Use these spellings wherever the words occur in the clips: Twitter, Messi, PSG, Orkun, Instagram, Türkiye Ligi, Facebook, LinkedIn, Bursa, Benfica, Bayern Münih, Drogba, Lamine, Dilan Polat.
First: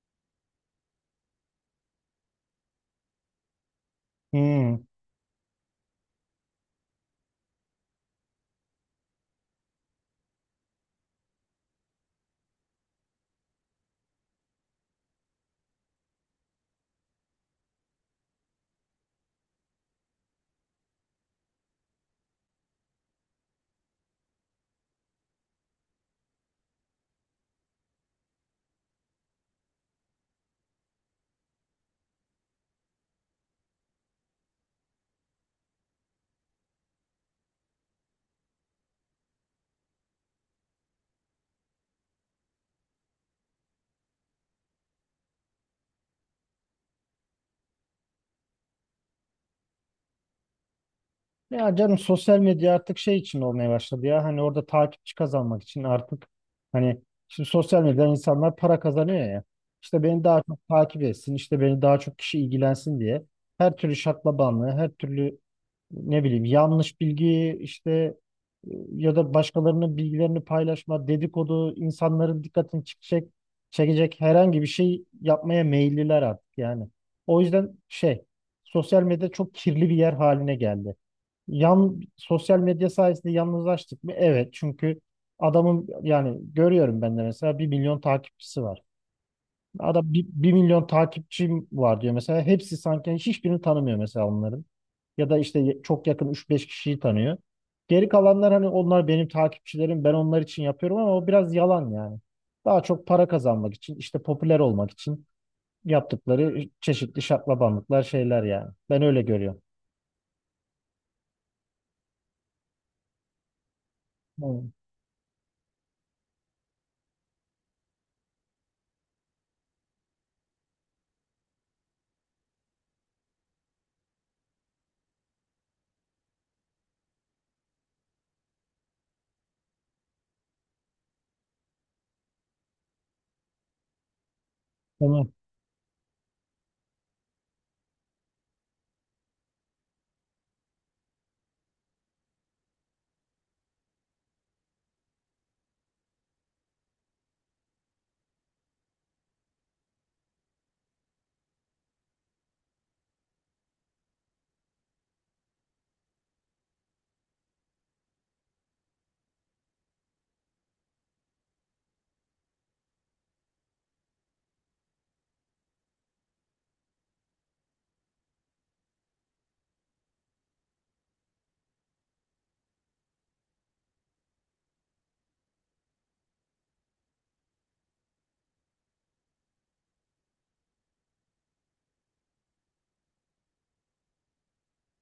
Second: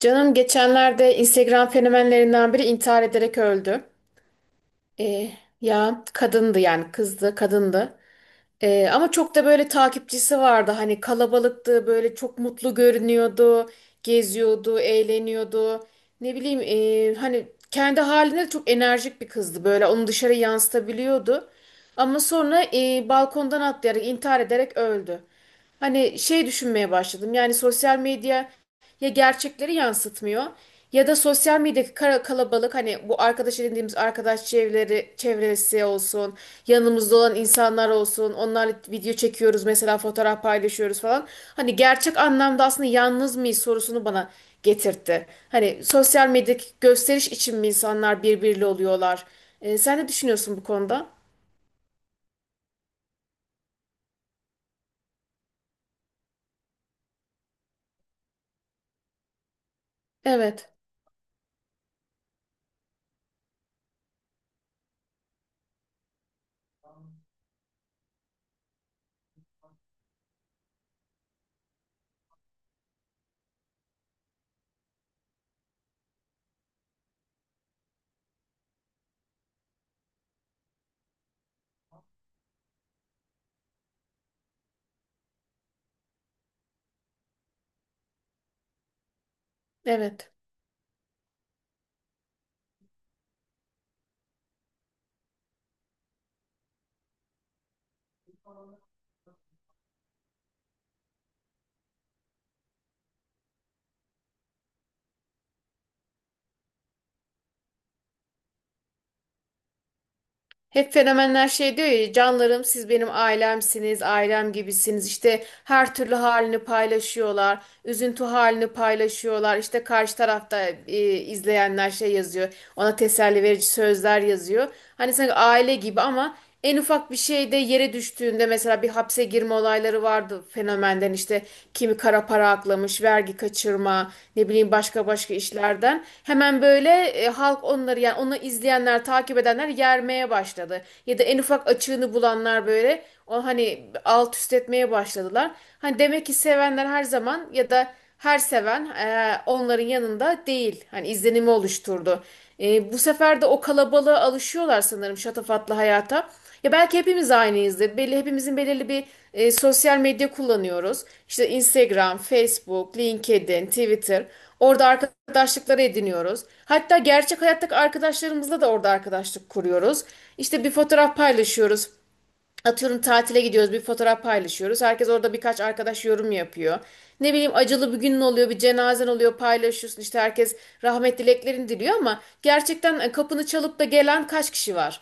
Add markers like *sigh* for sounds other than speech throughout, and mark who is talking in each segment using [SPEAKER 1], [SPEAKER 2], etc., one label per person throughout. [SPEAKER 1] Canım geçenlerde Instagram fenomenlerinden biri intihar ederek öldü.
[SPEAKER 2] Hmm.
[SPEAKER 1] Ee, ya kadındı yani kızdı kadındı. Ama çok da böyle takipçisi vardı. Hani kalabalıktı böyle çok mutlu görünüyordu. Geziyordu, eğleniyordu. Ne bileyim hani kendi halinde de çok enerjik bir kızdı böyle onu dışarı yansıtabiliyordu. Ama sonra balkondan atlayarak intihar ederek öldü. Hani şey düşünmeye başladım yani sosyal medya ya gerçekleri yansıtmıyor ya da sosyal medyadaki kalabalık hani bu arkadaş edindiğimiz arkadaş çevreleri, çevresi olsun yanımızda olan insanlar olsun onlarla video çekiyoruz mesela fotoğraf paylaşıyoruz falan hani gerçek anlamda aslında yalnız mıyız sorusunu bana getirtti. Hani sosyal medyadaki gösteriş için mi insanlar birbiriyle oluyorlar? Sen ne düşünüyorsun bu konuda?
[SPEAKER 2] Ya canım sosyal medya artık şey için olmaya başladı ya. Hani orada takipçi kazanmak için artık hani şimdi sosyal medyadan insanlar para kazanıyor ya. İşte beni daha çok
[SPEAKER 1] Evet,
[SPEAKER 2] takip etsin, işte beni daha çok kişi ilgilensin diye her türlü şaklabanlığı, her türlü ne bileyim yanlış bilgi işte e, ya da başkalarının bilgilerini paylaşma, dedikodu, insanların dikkatini çekecek herhangi bir şey yapmaya meyilliler artık yani. O yüzden şey sosyal medya çok kirli bir yer haline geldi. Sosyal medya sayesinde yalnızlaştık mı? Evet. Çünkü adamın yani görüyorum ben de mesela bir milyon takipçisi var. Adam bir
[SPEAKER 1] evet.
[SPEAKER 2] bir milyon takipçim var diyor mesela. Hepsi sanki yani hiçbirini tanımıyor mesela onların. Ya da işte çok yakın üç beş kişiyi tanıyor. Geri kalanlar hani onlar benim takipçilerim ben onlar için yapıyorum ama o biraz yalan yani. Daha çok para kazanmak için işte popüler olmak için yaptıkları çeşitli şaklabanlıklar şeyler yani. Ben öyle görüyorum.
[SPEAKER 1] Hep fenomenler şey diyor ya canlarım siz benim ailemsiniz, ailem
[SPEAKER 2] Tamam.
[SPEAKER 1] gibisiniz. İşte her türlü halini paylaşıyorlar, üzüntü halini paylaşıyorlar. İşte karşı tarafta izleyenler şey yazıyor, ona teselli verici sözler yazıyor. Hani sanki aile gibi ama en ufak bir şeyde yere düştüğünde mesela bir hapse girme olayları vardı fenomenden işte kimi kara para aklamış, vergi kaçırma, ne bileyim başka
[SPEAKER 2] Tamam.
[SPEAKER 1] başka işlerden. Hemen böyle halk onları yani onu izleyenler, takip edenler yermeye başladı. Ya da en ufak açığını bulanlar böyle o hani alt üst etmeye başladılar. Hani demek ki sevenler her zaman ya da her seven onların yanında değil. Hani izlenimi oluşturdu. Bu sefer de o kalabalığa alışıyorlar sanırım şatafatlı hayata. Ya belki hepimiz aynıyızdır. Belli hepimizin belirli bir sosyal medya kullanıyoruz. İşte Instagram, Facebook, LinkedIn, Twitter. Orada arkadaşlıkları ediniyoruz. Hatta gerçek hayattaki arkadaşlarımızla da orada arkadaşlık kuruyoruz. İşte bir fotoğraf paylaşıyoruz. Atıyorum tatile gidiyoruz bir fotoğraf paylaşıyoruz. Herkes orada birkaç arkadaş yorum yapıyor. Ne bileyim acılı bir günün oluyor, bir cenazen oluyor paylaşıyorsun. İşte herkes rahmet dileklerini diliyor ama gerçekten kapını çalıp da gelen kaç kişi var?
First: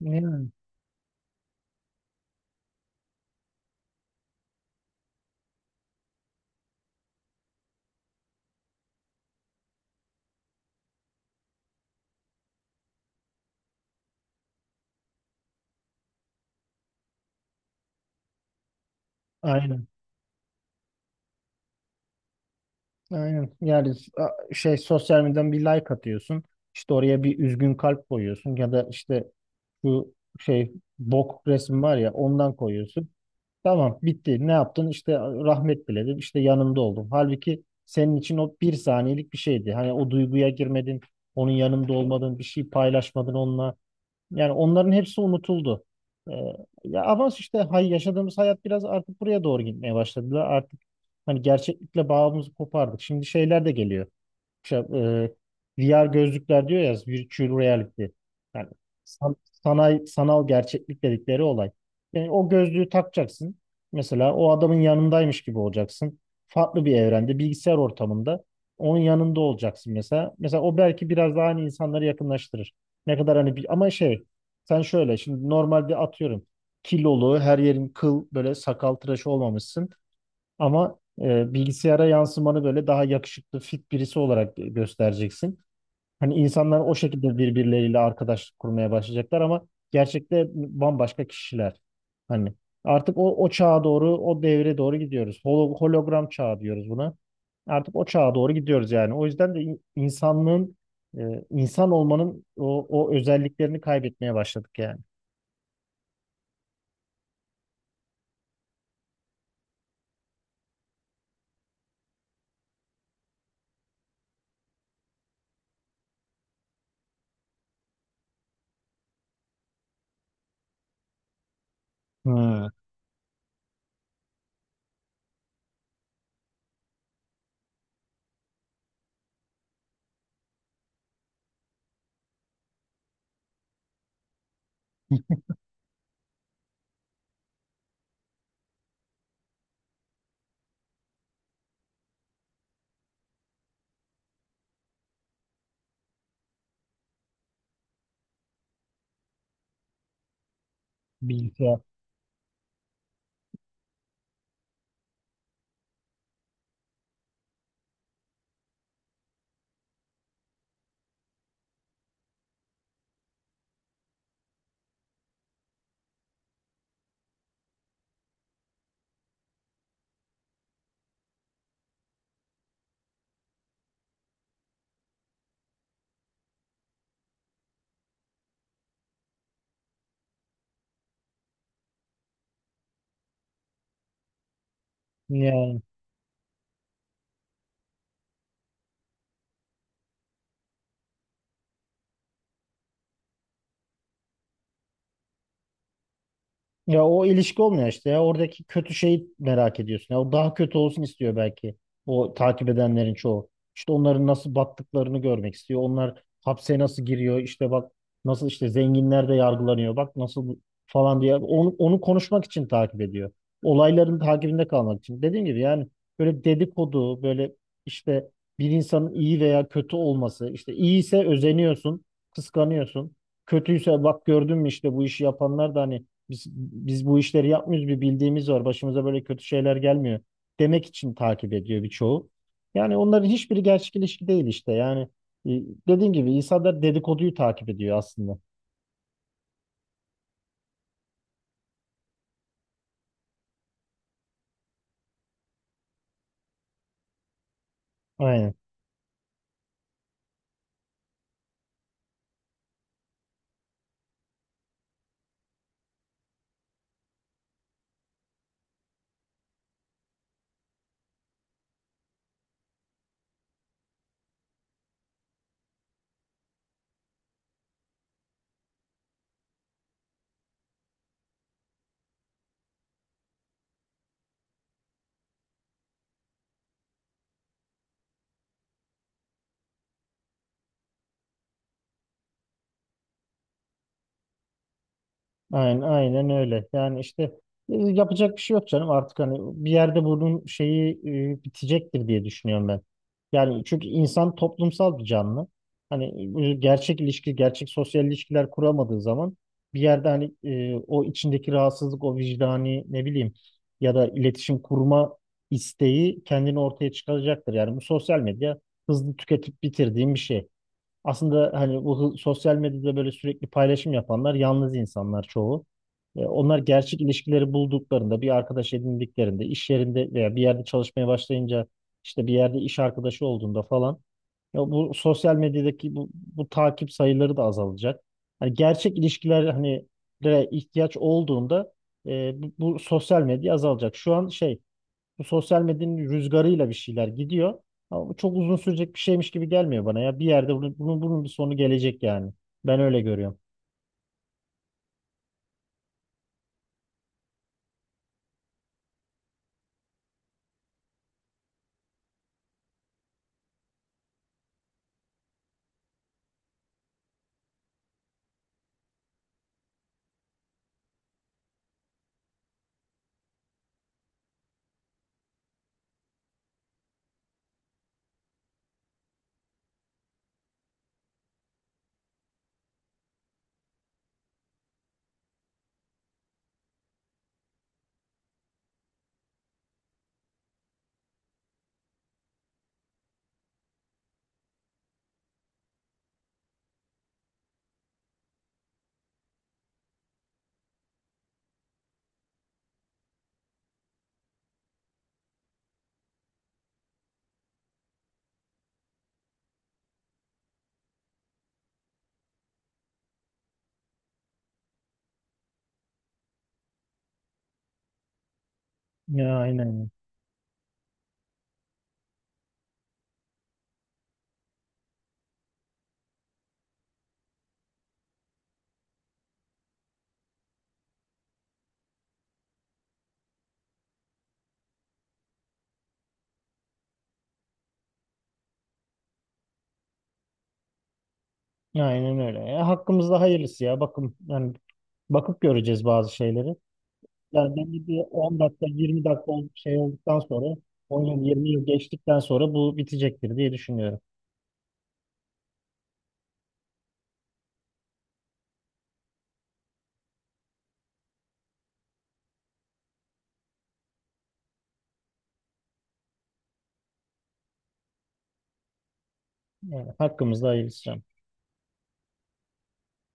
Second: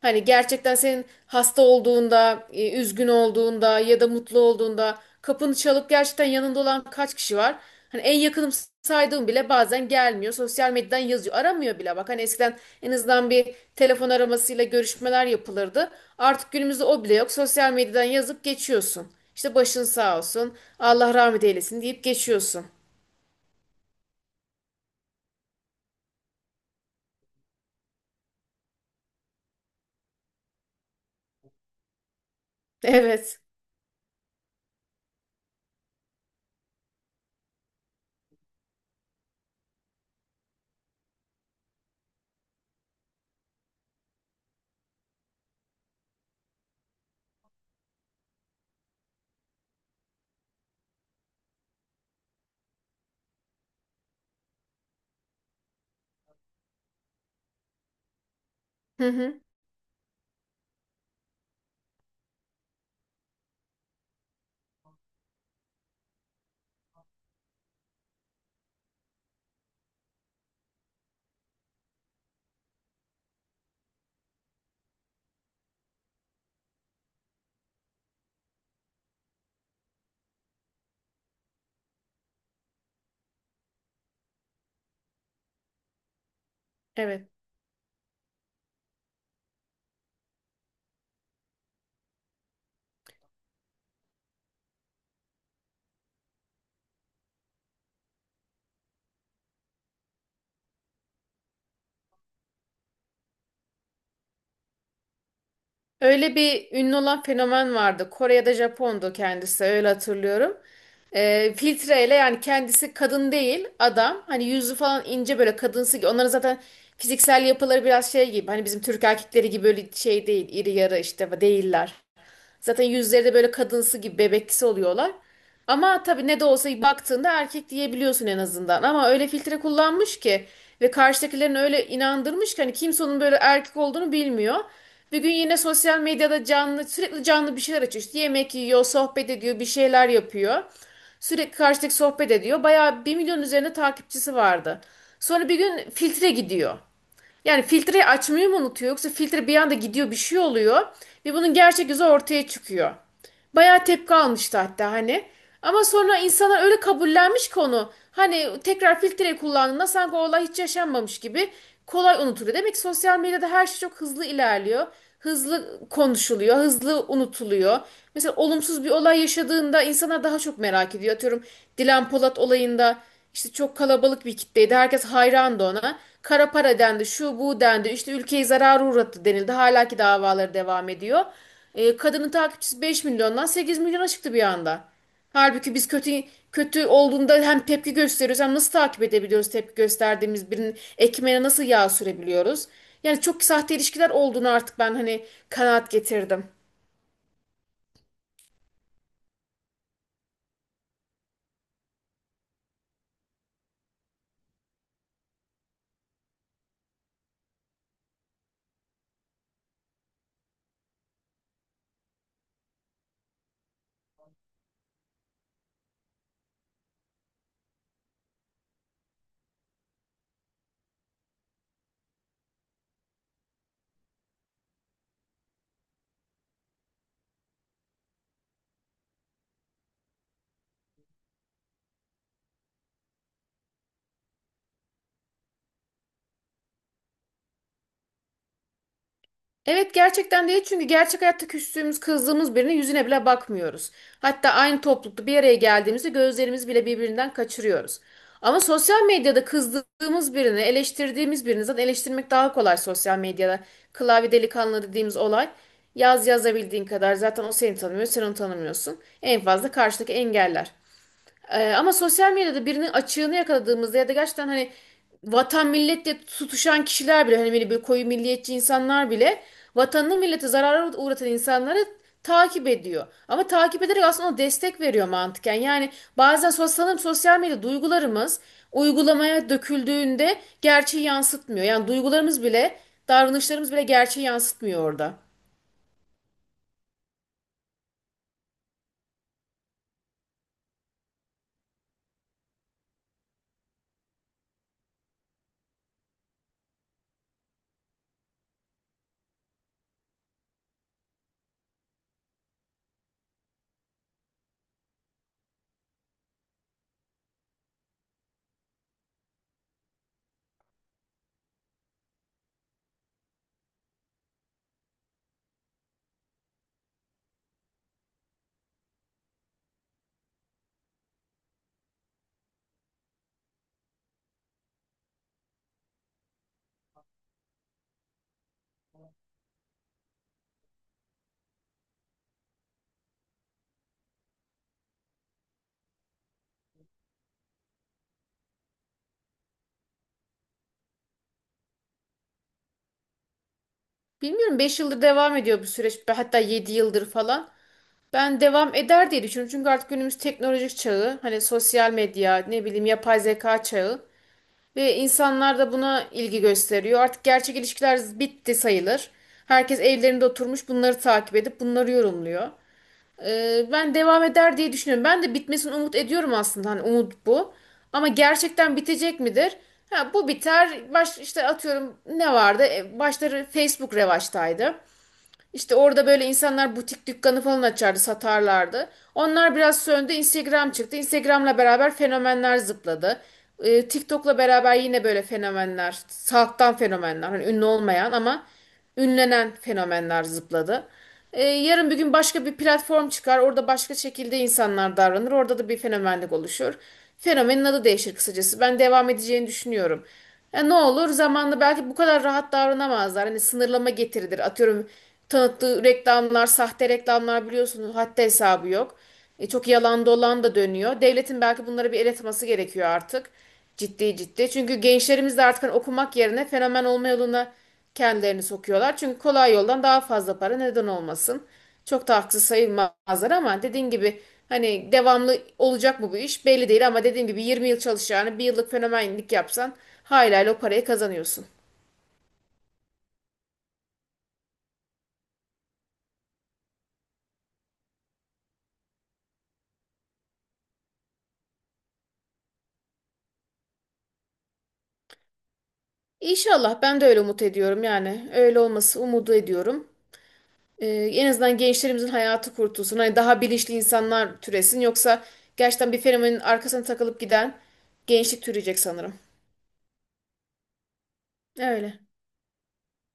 [SPEAKER 1] Hani
[SPEAKER 2] Yani.
[SPEAKER 1] gerçekten senin hasta olduğunda, üzgün olduğunda ya da mutlu olduğunda kapını çalıp gerçekten yanında olan kaç kişi var? Hani en yakınım saydığım bile bazen gelmiyor. Sosyal medyadan yazıyor. Aramıyor bile. Bak hani eskiden en azından bir telefon aramasıyla görüşmeler yapılırdı. Artık günümüzde o bile yok. Sosyal medyadan yazıp geçiyorsun. İşte başın
[SPEAKER 2] Aynen.
[SPEAKER 1] sağ olsun. Allah rahmet eylesin deyip geçiyorsun. *laughs*
[SPEAKER 2] Aynen. Yani şey sosyal medyadan bir like atıyorsun. İşte oraya bir üzgün kalp koyuyorsun ya da işte şu şey bok resmi var ya ondan koyuyorsun.
[SPEAKER 1] Evet.
[SPEAKER 2] Tamam bitti. Ne yaptın? İşte rahmet diledim. İşte yanımda oldum. Halbuki senin için o bir saniyelik bir şeydi. Hani o duyguya girmedin. Onun yanımda olmadın. Bir şey paylaşmadın onunla. Yani onların hepsi unutuldu. Ee, ya ama işte yaşadığımız hayat biraz artık buraya doğru gitmeye başladılar. Artık hani gerçeklikle bağımızı kopardık. Şimdi şeyler de geliyor şey, VR gözlükler diyor ya virtual reality. Yani
[SPEAKER 1] Hı hı.
[SPEAKER 2] sanal gerçeklik dedikleri olay. Yani o gözlüğü takacaksın. Mesela o adamın yanındaymış gibi olacaksın. Farklı bir evrende, bilgisayar ortamında onun yanında olacaksın mesela. Mesela o belki biraz daha hani insanları yakınlaştırır. Ne kadar hani bir, ama şey sen şöyle şimdi normalde atıyorum kilolu her yerin kıl böyle sakal tıraşı olmamışsın. Ama bilgisayara yansımanı böyle daha yakışıklı, fit birisi olarak göstereceksin. Hani insanlar o
[SPEAKER 1] Evet.
[SPEAKER 2] şekilde birbirleriyle arkadaşlık kurmaya başlayacaklar ama gerçekte bambaşka kişiler. Hani artık o, o çağa doğru, o devre doğru gidiyoruz. Hologram çağı diyoruz buna. Artık o çağa doğru gidiyoruz yani. O yüzden de insanlığın, insan olmanın o, o özelliklerini kaybetmeye başladık yani.
[SPEAKER 1] Öyle bir ünlü olan fenomen vardı. Kore'de Japon'du kendisi öyle hatırlıyorum. Filtreyle yani kendisi kadın değil adam. Hani yüzü falan ince böyle kadınsı. Onların zaten fiziksel yapıları biraz şey gibi. Hani bizim Türk erkekleri gibi böyle şey değil. İri yarı işte değiller.
[SPEAKER 2] Ha.
[SPEAKER 1] Zaten yüzleri de böyle kadınsı gibi bebeksi oluyorlar. Ama tabii ne de olsa baktığında erkek diyebiliyorsun en azından. Ama öyle filtre kullanmış ki ve karşıdakilerini öyle inandırmış ki hani kimse onun böyle erkek olduğunu bilmiyor. Bir gün yine sosyal medyada canlı sürekli canlı bir şeyler açıyor. İşte yemek yiyor, sohbet ediyor, bir şeyler yapıyor. Sürekli karşıdaki sohbet ediyor. Bayağı 1.000.000 üzerinde takipçisi vardı. Sonra bir gün filtre gidiyor. Yani filtreyi açmayı mı unutuyor yoksa filtre bir anda gidiyor bir şey oluyor ve bunun
[SPEAKER 2] Bilgisayar.
[SPEAKER 1] gerçek yüzü ortaya çıkıyor. Bayağı tepki almıştı hatta hani. Ama sonra insanlar öyle kabullenmiş konu. Hani tekrar filtre kullandığında sanki o olay hiç yaşanmamış gibi kolay unutuluyor. Demek ki sosyal medyada her şey çok hızlı ilerliyor. Hızlı konuşuluyor, hızlı unutuluyor. Mesela olumsuz bir olay yaşadığında insanlar daha çok merak ediyor. Atıyorum Dilan Polat olayında işte çok kalabalık bir kitleydi. Herkes hayrandı ona. Kara para dendi, şu bu dendi. İşte ülkeyi zarara uğrattı denildi. Hala ki davaları devam ediyor. Kadının takipçisi 5 milyondan 8 milyona çıktı bir anda. Halbuki biz kötü kötü olduğunda hem tepki gösteriyoruz hem nasıl takip edebiliyoruz tepki gösterdiğimiz birinin ekmeğine nasıl yağ sürebiliyoruz? Yani çok sahte ilişkiler olduğunu artık ben hani kanaat getirdim.
[SPEAKER 2] Ya o ilişki olmuyor işte ya. Oradaki kötü şeyi merak ediyorsun. Ya o daha kötü olsun istiyor belki. O takip edenlerin çoğu. İşte onların nasıl battıklarını görmek istiyor. Onlar hapse nasıl giriyor. İşte bak nasıl işte zenginler de yargılanıyor. Bak nasıl falan diye. Onu, onu konuşmak için takip ediyor. Olayların takibinde kalmak için. Dediğim gibi yani böyle dedikodu, böyle işte bir insanın iyi veya kötü olması. İşte iyiyse özeniyorsun, kıskanıyorsun. Kötüyse bak gördün mü işte bu işi yapanlar da hani biz, biz bu işleri yapmıyoruz bir bildiğimiz var. Başımıza böyle kötü şeyler gelmiyor demek için takip ediyor birçoğu. Yani onların hiçbiri gerçek ilişki değil işte. Yani e, dediğim gibi insanlar dedikoduyu takip ediyor aslında.
[SPEAKER 1] Evet, gerçekten değil çünkü gerçek hayatta küstüğümüz, kızdığımız birine yüzüne bile bakmıyoruz. Hatta aynı toplulukta bir araya geldiğimizde gözlerimizi bile birbirinden kaçırıyoruz.
[SPEAKER 2] Aynen.
[SPEAKER 1] Ama sosyal medyada kızdığımız birini, eleştirdiğimiz birini zaten eleştirmek daha kolay sosyal medyada. Klavye delikanlı dediğimiz olay. Yaz yazabildiğin kadar zaten o seni tanımıyor, sen onu tanımıyorsun. En fazla karşıdaki engeller. Ama sosyal medyada birinin açığını yakaladığımızda ya da gerçekten hani vatan milletle tutuşan kişiler bile hani böyle, böyle koyu milliyetçi insanlar bile vatanını millete zarara uğratan insanları takip ediyor. Ama takip ederek aslında o destek veriyor mantıken. Yani bazen sanırım sosyal medya duygularımız uygulamaya döküldüğünde gerçeği yansıtmıyor. Yani duygularımız bile davranışlarımız bile gerçeği yansıtmıyor orada.
[SPEAKER 2] Aynen, aynen öyle. Yani işte yapacak bir şey yok canım artık hani bir yerde bunun şeyi bitecektir diye düşünüyorum ben. Yani çünkü insan toplumsal bir canlı. Hani gerçek ilişki, gerçek sosyal ilişkiler kuramadığı zaman bir yerde hani o içindeki rahatsızlık, o vicdani ne bileyim ya da iletişim kurma isteği kendini ortaya çıkaracaktır. Yani bu sosyal medya hızlı tüketip bitirdiğim bir şey. Aslında hani bu sosyal medyada böyle sürekli paylaşım yapanlar yalnız insanlar çoğu. Onlar gerçek ilişkileri bulduklarında, bir arkadaş edindiklerinde, iş yerinde veya bir yerde çalışmaya başlayınca, işte bir yerde iş arkadaşı olduğunda falan ya bu sosyal medyadaki bu takip sayıları da azalacak. Hani gerçek ilişkiler hani lere ihtiyaç olduğunda bu sosyal medya azalacak. Şu an şey bu sosyal medyanın rüzgarıyla bir şeyler gidiyor. Ama bu çok uzun sürecek bir şeymiş gibi gelmiyor bana ya. Bir yerde bunun bir sonu gelecek yani. Ben öyle görüyorum.
[SPEAKER 1] Bilmiyorum, 5 yıldır devam ediyor bu süreç hatta 7 yıldır falan. Ben devam eder diye düşünüyorum. Çünkü artık günümüz teknolojik çağı, hani sosyal medya, ne bileyim yapay zeka çağı ve insanlar da buna ilgi gösteriyor. Artık gerçek ilişkiler bitti sayılır. Herkes evlerinde oturmuş bunları takip edip bunları yorumluyor. Ben devam eder diye düşünüyorum. Ben de bitmesini umut ediyorum aslında. Hani umut bu. Ama gerçekten bitecek midir? Ha, bu biter. Baş, işte atıyorum ne vardı? Başları Facebook revaçtaydı. İşte orada böyle insanlar butik dükkanı falan açardı, satarlardı. Onlar biraz söndü, Instagram çıktı. Instagram'la beraber fenomenler zıpladı. TikTok'la beraber yine böyle fenomenler, halktan fenomenler, hani ünlü olmayan ama ünlenen fenomenler zıpladı. Yarın bir gün başka bir platform çıkar, orada başka şekilde insanlar davranır, orada da bir fenomenlik oluşur. Fenomenin adı değişir kısacası. Ben devam edeceğini düşünüyorum. Ya ne olur zamanla belki bu kadar rahat davranamazlar. Hani sınırlama getirilir. Atıyorum tanıttığı reklamlar, sahte reklamlar biliyorsunuz haddi hesabı yok.
[SPEAKER 2] Ya
[SPEAKER 1] Çok
[SPEAKER 2] aynen.
[SPEAKER 1] yalan dolan da dönüyor. Devletin belki bunlara bir el atması gerekiyor artık. Ciddi ciddi. Çünkü gençlerimiz de artık hani okumak yerine fenomen olma yoluna kendilerini sokuyorlar. Çünkü kolay yoldan daha fazla para neden olmasın. Çok da haksız sayılmazlar ama dediğin gibi hani devamlı olacak mı bu iş belli değil ama dediğim gibi 20 yıl çalışacağını bir yıllık fenomenlik yapsan hala o parayı kazanıyorsun.
[SPEAKER 2] Ya aynen öyle. Ya, hakkımızda hayırlısı ya. Bakın yani bakıp göreceğiz bazı şeyleri. Yani bence bir 10 dakika 20 dakika şey olduktan sonra 10 yıl 20 yıl geçtikten sonra bu bitecektir diye düşünüyorum.
[SPEAKER 1] İnşallah, ben de öyle umut ediyorum yani öyle olması umudu ediyorum. Ee, en azından gençlerimizin hayatı kurtulsun. Hani daha bilinçli insanlar türesin yoksa gerçekten bir fenomenin arkasına takılıp giden gençlik türeyecek sanırım.
[SPEAKER 2] Yani hakkımızda hayırlısı.
[SPEAKER 1] Öyle.